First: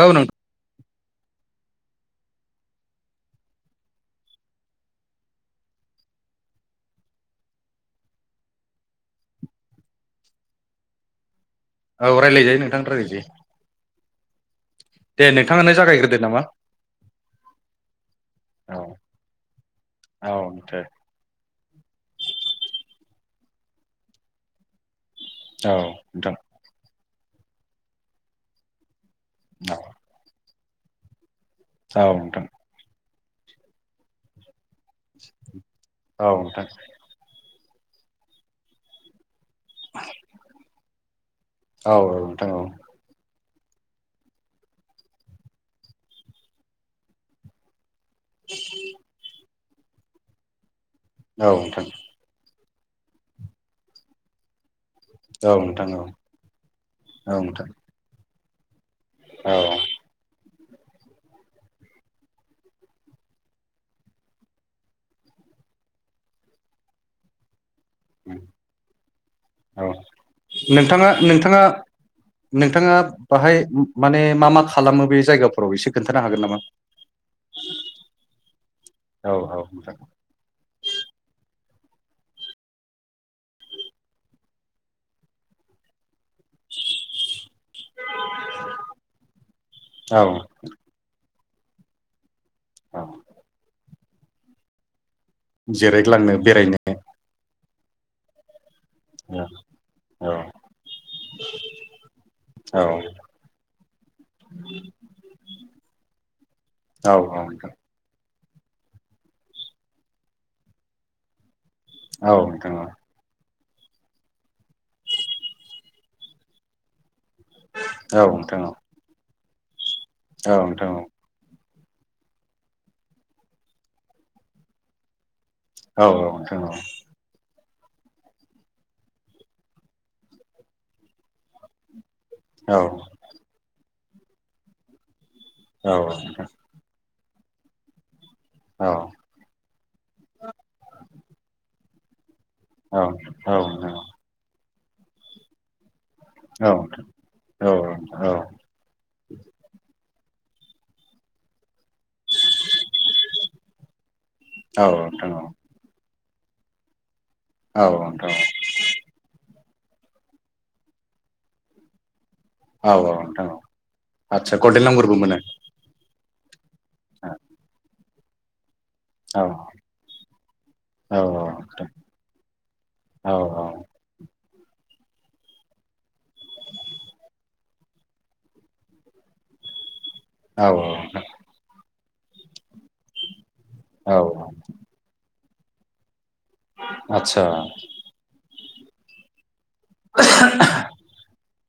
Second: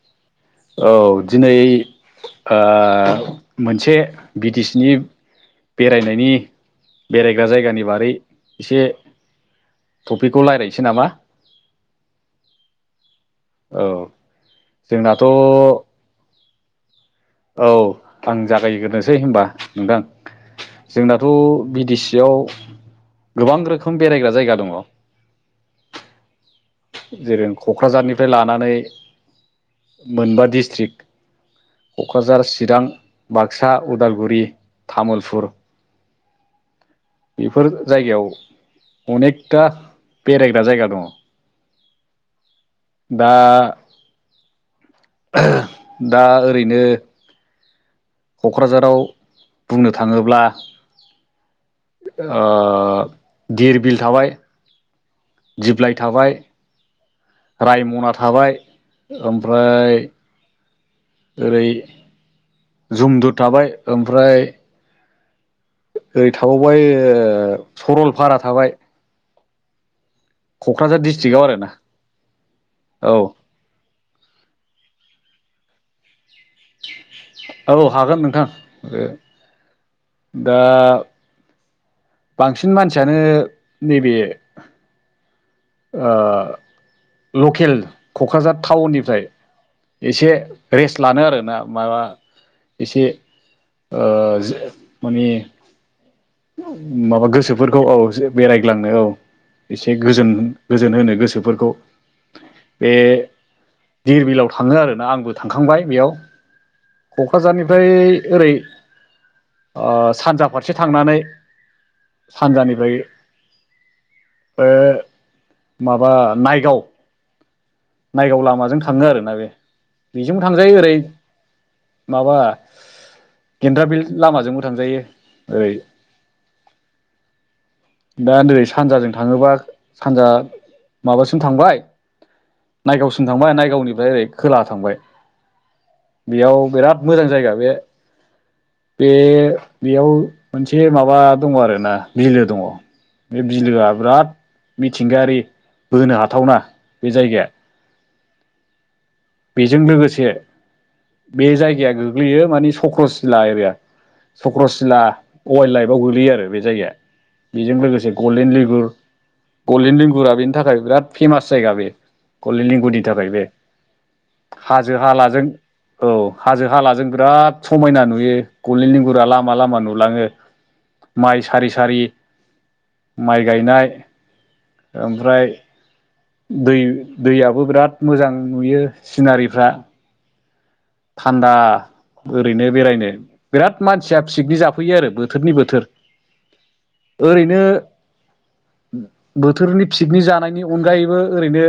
औ नों औ दिनै ओ मोनसे बि टि सि नि बेरायनायनि बेरायग्रा जायगानि बारै इसे टपिकखौ रायलायनोसै नामा औ रायलायजायो नोंथां रायलायजायो । जोंना दे नोंथाङानो जागायग्रोदो नामा औ नोंथां औ जागायग्रोनोसै होनबा औ नोंथां। दे जोंनाथ' बि थि सियाव गोबां रोखोम बेरायग्रा जायगा दङ। औ नोंथां। जेरै क'क्राझारनिफ्राय लानानै [inaudible] मोनबा डिस्ट्रिक्ट औ नोंथां क'क्राझार चिरां बाक्सा उदालगुरि तामुलपुर औ नोंथां बेफोर जायगायाव अनेकथा बेरायग्रा जायगा दङ औ औ नोंथां औ दा [unintelligible] दा ओ ओरैनो क'क्राझाराव बुंनो थाङोब्ला नोंथां औ नोंथां [inaudible] ओ धिर बिल थाबाय औ नोंथां दिप्लाय थाबाय रायमना थाबाय औ ओमफ्राय ओरै जुमदु थाबाय ओमफ्राय ओरै थाबावबाय ओ सरलपारा थाबाय औ। क'क्राझार नोंथाङा डिस्ट्रिक्टआव नोंथाङा आरोना नोंथाङा औ बाहाय माने मा मा खालामो बे जायगाफोराव इसे खोनथा औ हागोन नोंथां ओ औ औ नोंथां [inaudible] दा बांसिन मानसियानो नैबे ओ लकेल क'क्राझार थाउननिफ्राय औ एसे रेस्ट लानो आरो [unintelligible] एसे औ ओ जे जिरायग्लांनो [unintelligible] बेरायनो माबा गोसो फोरखौ औ इसे बेरायग्लांनो औ इसे गोजोन औ गोजोन होनो गोसोफोरखौ औ बे धिरबिलाव थाङो आरोना आंबो थांखांबाय बेयाव। औ नोंथां क'क्राझारनिफ्राय ओरै [inaudible] ओ सानजा फारसे थांनानै औ नोंथां सानजानिफ्राय औ [inaudible] ओ माबा नायगाव। औ नायगाव नोंथां लामाजों थाङो आरोना बे। बेजोंबो औ औ थांजायो नोंथां ओरै। माबा, गेन्द्रा बिल लामाजोंबो थांजायो। ओरै औ औ नोंथां औ। दा नै सानजाजों थाङोबा सानजा माबासिम थांबाय, औ नायगावसिम थांबाय नायगावनिफ्राय ओरै खोलाहा थांबाय । औ नोंथां। मोजां जायगा बे औ बे बेयाव मोनसे माबा दङ आरोना बिलो दङ, औ बे नोंथां बिलोआ बिराद मिथिंगायारि बोनो हाथावना औ बे जायगाया। औ औ बेजों लोगोसे बे जायगाया गो ग्लैयो माने सक्रसिला एरिया औ सक्रसिला नोंथां वाइल्ड लाइफआव गोग्लैयो आरो। बो जायगाया बेजों औ लोगोसे नोंथां औ गल्देन लेंगुर गलडेन लिंगुरा बेनि थाखाय बिराद फेमास जायगा बे गलडेन औ लेंगुरनि थाखाय बे नोंथां औ आदसा गल्डेन हाजो नाम्बारबो मोनो हालाजों औ हाजो हालाजों बिराद समायना नुयो गुलडिन लिंगुरा औ लामा लामा नुलाङो औ माइ सारि सारि माइ गायनाय [inaudible] ओमफ्राय दै दैयाबो बिराद मोजां नुयो सिनारिफ्रा औ। थान्दा ओरैनो बेरायनो बिराद औ मानसिया पिकनिक जाफैयो आरो बोथोर बोथोरनि बोथोर आदसा ओरैनो बोथोरनि पिकनिक जानायनि अनगायैबो ओरैनो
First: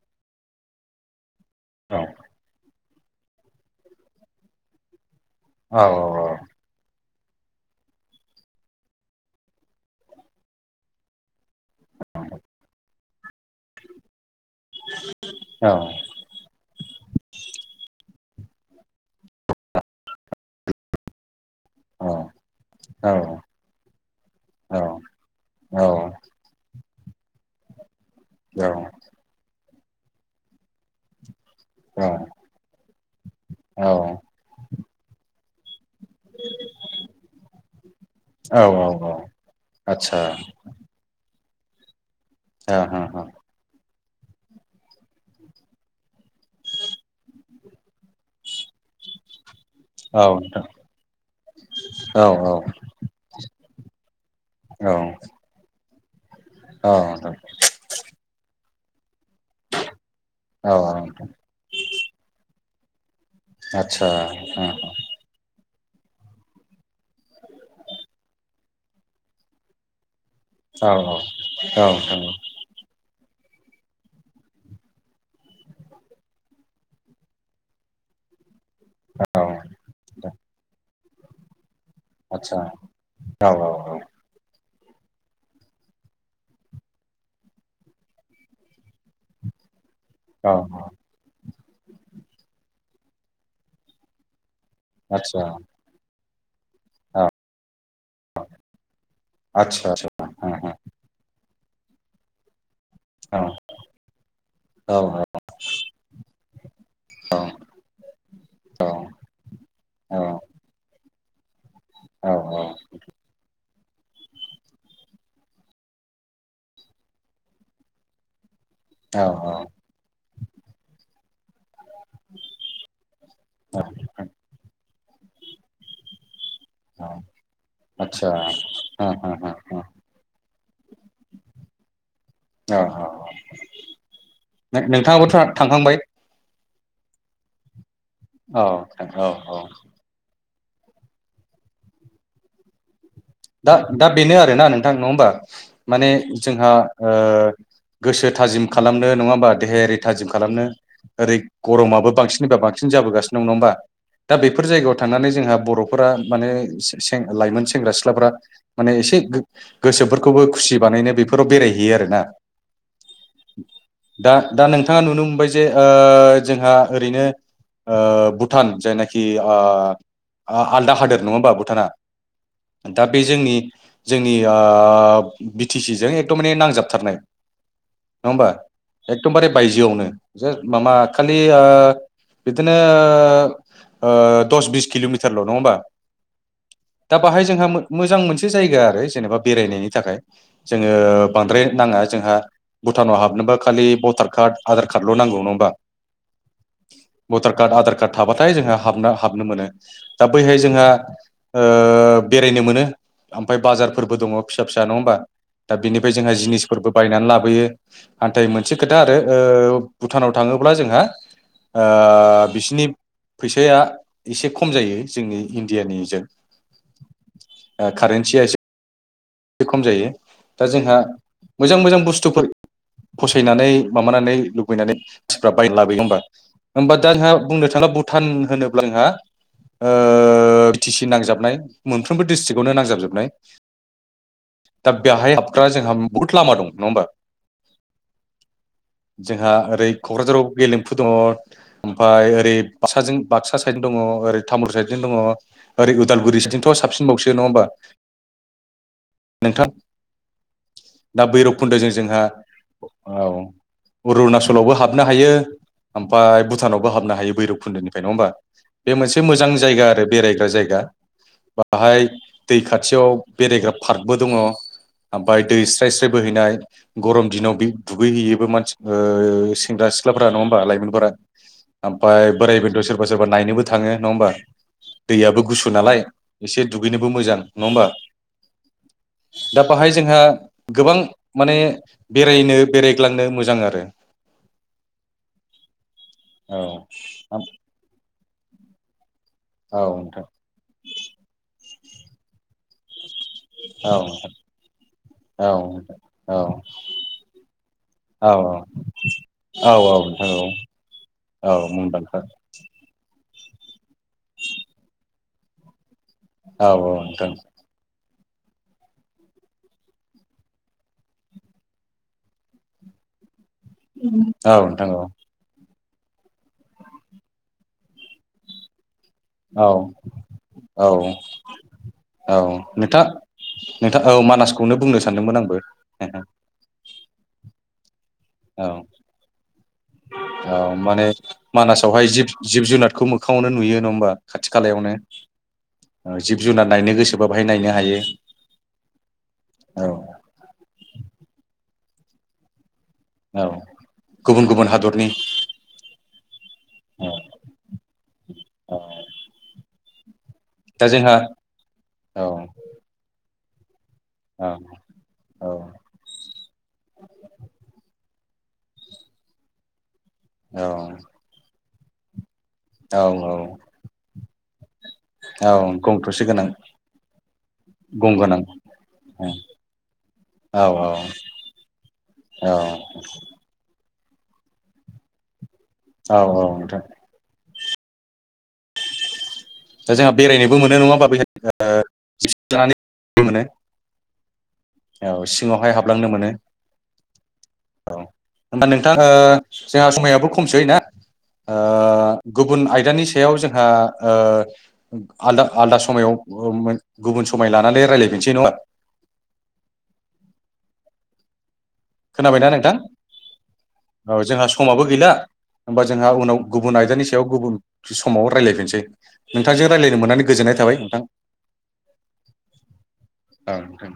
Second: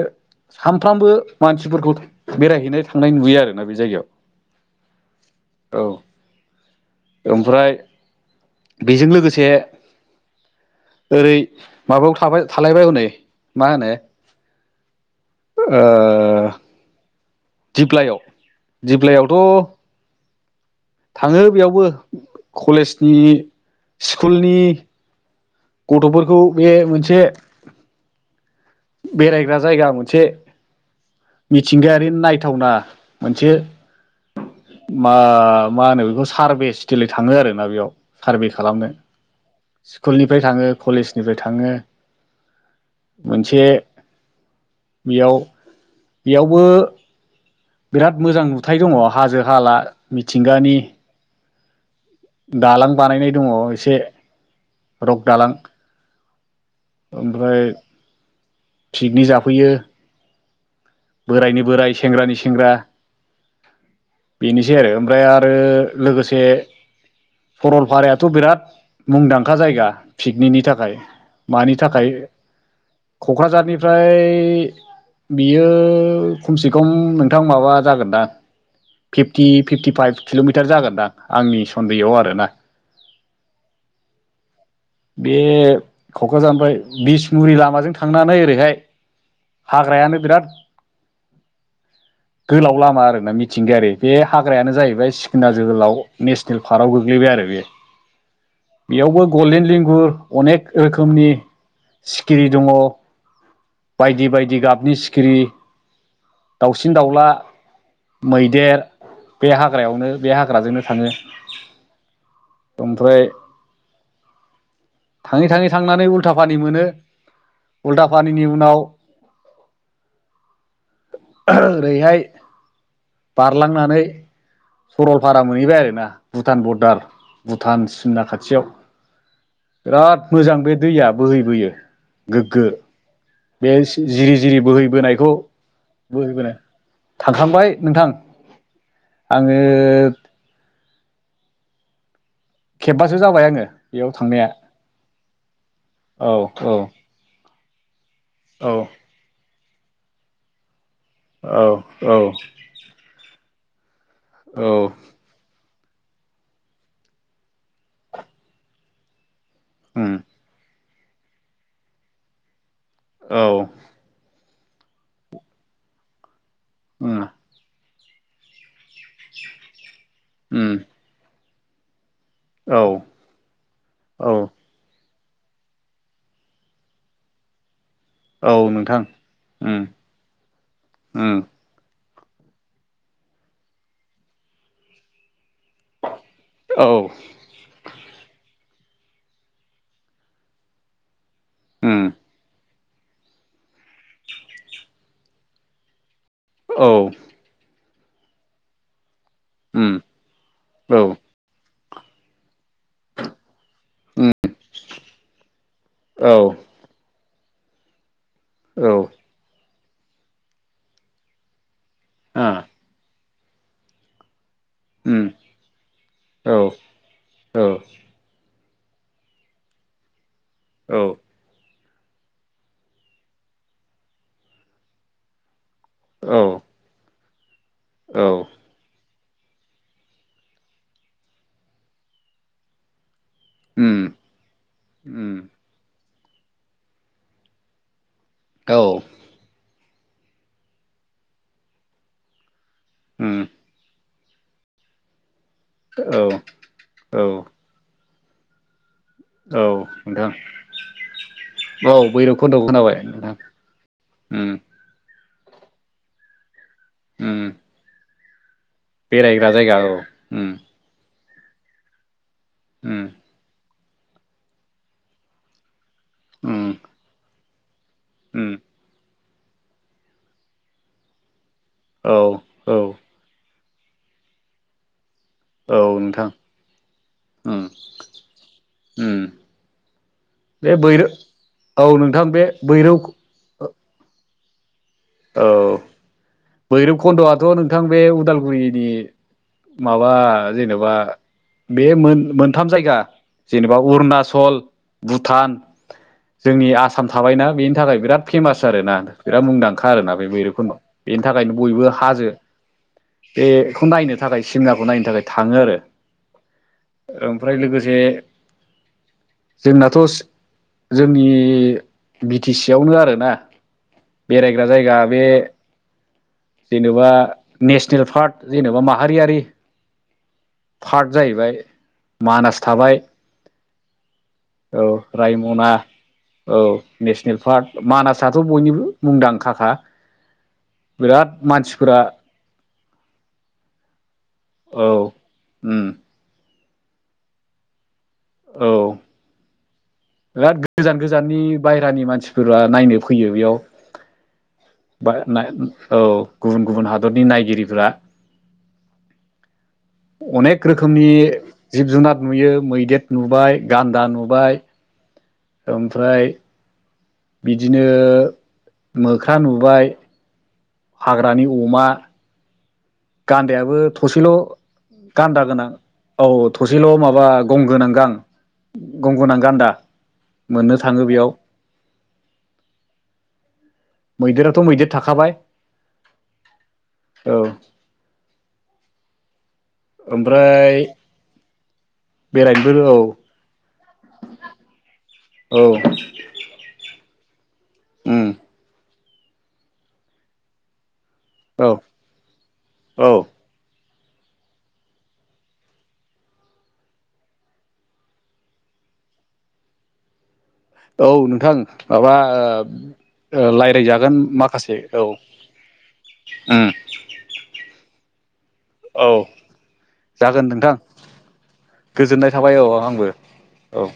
सानफ्रामबो मानसिफोरखौ औ बेरायहैनाय थांनाय नुयो आरोना बे जायगायाव औ औ औ ओमफ्राय बेजों लोगोसे ओरै माबायावाबाय थालायबाय हनै मा होनो ओ औ [inaudible] दिप्लायाव दिप्लायावथ' थाङो बेयावबो औ कलेजनि स्कुलनि गथ'फोरखौ बे मोनसे [inaudible] बेरायग्रा जायगा मोनसे मिथिंगायारि नायथावना मोनसे [inaudible] मा मा होनो बेखौ सारभे [unintelligible] थाङो आरोना बेयाव सारभे खालामनो स्कुलनिफ्राय थाङो कलेजनिफ्राय थाङो [unintelligible] [unintelligible] बिआव बेयावबो बिराद मोजां नुथाय दङ हाजो हाला मिथिंगानि दालां बानायनाय दङ एसे रक दालां औ नोंथां ओमफ्राय पिकनिक जाफैयो बोरायनि बोराय सेंग्रानि सेंग्रा बेनोसै आरो ओमफ्राय आरो लोगोसे सरलपारायाथ' बिराद मुंदांखा जायगा पिकनिनि थाखाय मानि थाखाय क'क्राझारनिफ्राय बियो खमसे खम नोंथां माबा जागोन दा फिफ्टि फिफ्टिफाइभ किल'मिटार जागोनदां आंनि सन्देहआव आरोना आतसा औ औ औ बे क'क्राझारनिओफ्राय बिसमुरि लामाजों थांनानै ओरैहाय हाग्रायानो बिराद औ गोलाव लामा आरोना मिथिंगायारि बे हाग्रा ग्रायानो जाहैबाय आतसा सिखना जोहोलाव नेसनेल पार्कआव औ गोग्लैबाय आरो बे बेयावबो गल्डेन आदसा लिंगुर औ अनेक रोखोमनि सिखिरि दङ आदसा बायदि बायदि गाबनि सिखिरि दाउसिन दाउला आदसा औ मैदेर औ बे हाग्रायावनो बे हाग्राजोंनो थाङो औ औ ओमफ्राय थाङै थाङै थांनानै उल्था पानि मोनो उल्था पानिनि उनाव औ औ ओरैहाय बारलांनानै सरलपारा मोनहैबाय आरो ना भुटान बरदार भुटान सिमना आतसा खाथियाव ओ बिराद मोजां बे दैया बोहै बोयो गोग्गो ओ औ आदसा बे जिरि जिरि बोहैबोनायखौ नोंथाङाबोथ' थांखांबाय बोहैबोनो थांखांबाय नोंथां औ औ औ आङो खेबबा दा दा बेनो आरोना नोंथां नङा ओमबा माने औ जोंहा औ ओ गोसो थाजिम औ खालामनो नङा ओमबा? देहायारि थाजिम खालामनो ओरै औ औ गरमाबो बांसिनबा बांसिन जाबोगासिनो दं नङा ओमबा? दा बेफोर औ जायगायाव थांनानै जोंहा बर'फोरा माने सें सें लाइमोन सेंग्रा सिख ख्लाफ्रा माने एसे उम गोसोफोरखौबो खुसि बानायनो बेफोराव बेरायहैयो आरोना औ । दा दा नोंथाङा नुनो मोनबाय जे ओ जोंहा उम ओरैनो ओ भुटान जायनाखि ओ उम आलदा हादोर नङा होमबा भुटाना? औ दा बे जोंनि औ जोंनि ओ बि टि सिजों एकदम माने नांजाबथारनाय । नङा ओमबा औ नोंथां एकदमबारे उम बायजोआवनो जे माबा उम खालि ओ बिदिनो ओ द'स बिस किल'मिटारल' नङा होमबा औ, दा बाहाय जोंहा मो- मोजां मोनसे जायगा आरो जेनेबा बेरायनायनि थाखाय जोङो। बांद्राय नाङा उम जोंहा भुटानाव हाबनोबा खालि भटार कार्ड आधार कार्डल' नांगौ नङा होमबा। औ उम औ भटार कार्ड आधार कार्ड थाबाथाय जोंहा हाबनो हा- हाबनो मोनो उम दा बैहाय जोंहा ओ- बेरायनो मोनो ओमफ्राय बाजारफोरबो दङ फिसा फिसा नङा होमबा। दा बिनिफ्राय औ जोंहा जिनिसफोरबो बायनानै ला बोयो नाथाय मोनसे खोथा आरो ओ भुटानाव थाङोब्ला जोंहा। आ ओ बिसिनि फैसाया एसे खम खम जायो उम जोंनि इन्दिया नि जों औ औ ओ खारिनसिया एसे बे खम जायो औ बुस्थुफोर फसायनानै माबानानै लुबैनानै मानसिफ्रा बाय लाबोग हबा औ होमबा दा आंहा बुंनो थाङा भुटान होनोब्ला आंहा ओ बि टि सि नांजाबनाय मोनफ्रोमबो डिस्ट्रिक्टआवनो नांजाबजोबनाय। उम उम औ दा उम बेहाय हाबग्रा जोंहा बहुत लामा दं नङा होमबा औ जोंहा ओरै क'क्राझाराव गेलेमफु दङ ओमफाय ओरै बाक्साजों बाक्सा साइडजों दङ ओरै तामुल साइडजों दङ ओरै औ उदालगुरिसोथिंथ' साबसिनबावसो नङा होमबा नोंथां औ नोंथां दा बैरबखुन्दोजों जोंहा भैरब खन्द'खौ खोनाबाय नोंथां औ उम अरुणाचलावबो हाबनो हायो। ओमफाय भुटानावबो हाबनो हायो उम भैरब खुन्दोनिफ्राय नङा होमबा बे मोनसे बेरायग्रा मोजां जायगा औ आरो बेरायग्रा उम जायगा बाहाय दै उम खाथियाव बेरायग्रा पार्कबो दङ ओमफ्राय दै स्राय स्राय बोहैनाय उम गरम दिनाव बे दुगैहैयोबो उम मानसि सेंग्रा सिख्लाफोरा नङा हबा लाइमोनफोरा औ ओमफ्राय बोराय औ बेन्थ' सोरबा सोरबा नायनोबो थाङो नङा होमबा? दैयाबो गुसु औ नालाय नोंथां एसे दुगैनोबो मोजां उम नङा होमबा? उम दा बाहाय जोंहा बे गोबां बैरो माने औ नोंथां बे बेरायनो बैरौ बेरायग्लांनो मोजां आरो औ औ भैरब खुन्द'आथ' नोंथां बे उदालगुरिनि औ माबा नोंथां जेनेबा बे मोन मोनथाम जायगा जेनेबा औ नोंथां अरुनाचल भुटान औ जोंनि आसाम थाबायना बेनि थाखाय बिराद औ फेमास आरोना बिराद मुंदांखा खा औ आरोना बे नोंथां औ मैरुफोरनाव बेनि औ थाखायनो बयबो मुंदांखा हाजो बेखौ नायनो थाखाय सिमनाखौ नायनो थाखाय थाङो आरो औ औ नोंथां ओमफ्राय लोगोसे जोंनाथ' जोंनि बि टि सि आवनो आरोना। बेरायग्रा औ नोंथां जायगा औ बे जेनेबा नेसनेल पार्क जेनेबा मा औ औ पार्ट जाहैबाय औ मानास थाबाय नोथां नोंथां औ मानासखौनो औ बुंनो सानदोंमोन आंबो रायमना मानासाथ' औ बयनिबो मुंदांखाखा नै बिराद मानसिफोरा मानासावहाय जिब जिब जुनारखौ मोखाङावनो नुयो नङा होमबा खाथि औ खालायावनो उम जिब जुनार नायनो गोसोबा बाहाय नायनो हायो औ औ बिराद गोजान गोजाननि बायेरानि मानसिफोरा नायनो फैयो औ बेयाव गुबुन गुबुन हादरनि दा नाय औ गुबुन गुबुन औ हादरनि नायगिरिफोरा औ अनेक दा रोखोमनि जोंहा जिब जुनार औ नुयो मैदेर नुबाय गान्दा औ नुबाय ओमफ्राय बिदिनो मोख्रा नुबाय औ हाग्रानि अमा औ गान्दायाबो थसेल' गान्दा औ गोनां गं थसे औ गोनां थसेल' माबा गंगोनां गां गं गोनां औ गंगोनां गान्दा मोननो थाङो बेयाव ए मैदेराथ' मैदेर थाखाबाय औ औ नोंथां ओ जोंहा बेरायनोबो मोनो नङा होमबा बैहाय ओ जोंहा बेरायनोबो औ बेयाव मोनो औ सिङावहाय हाबलांनो मोनो औ उम होमबा नोंथां जोंहा समायाबो खमसै ना ओ औ गुबुन आयदानि औ सायाव जोंहा ओ आलदा आलदा समायाव गुबुन समाय लानानै रायलायफिनसै नङा [inaudible] औ नोंथां माबा खोनाबायना नोंथां रायलायजागोन औ जोंहा माखासे समाबो औ गैला होमबा जोंहा उनाव उम गुबुन आयदानि सायाव गुबुन रायलायफिनसै औ नोंथांजों रायलायनो मोननानै गोजोननाय थाबाय नोंथां गोजोननाय थाबाय औ आंबो औ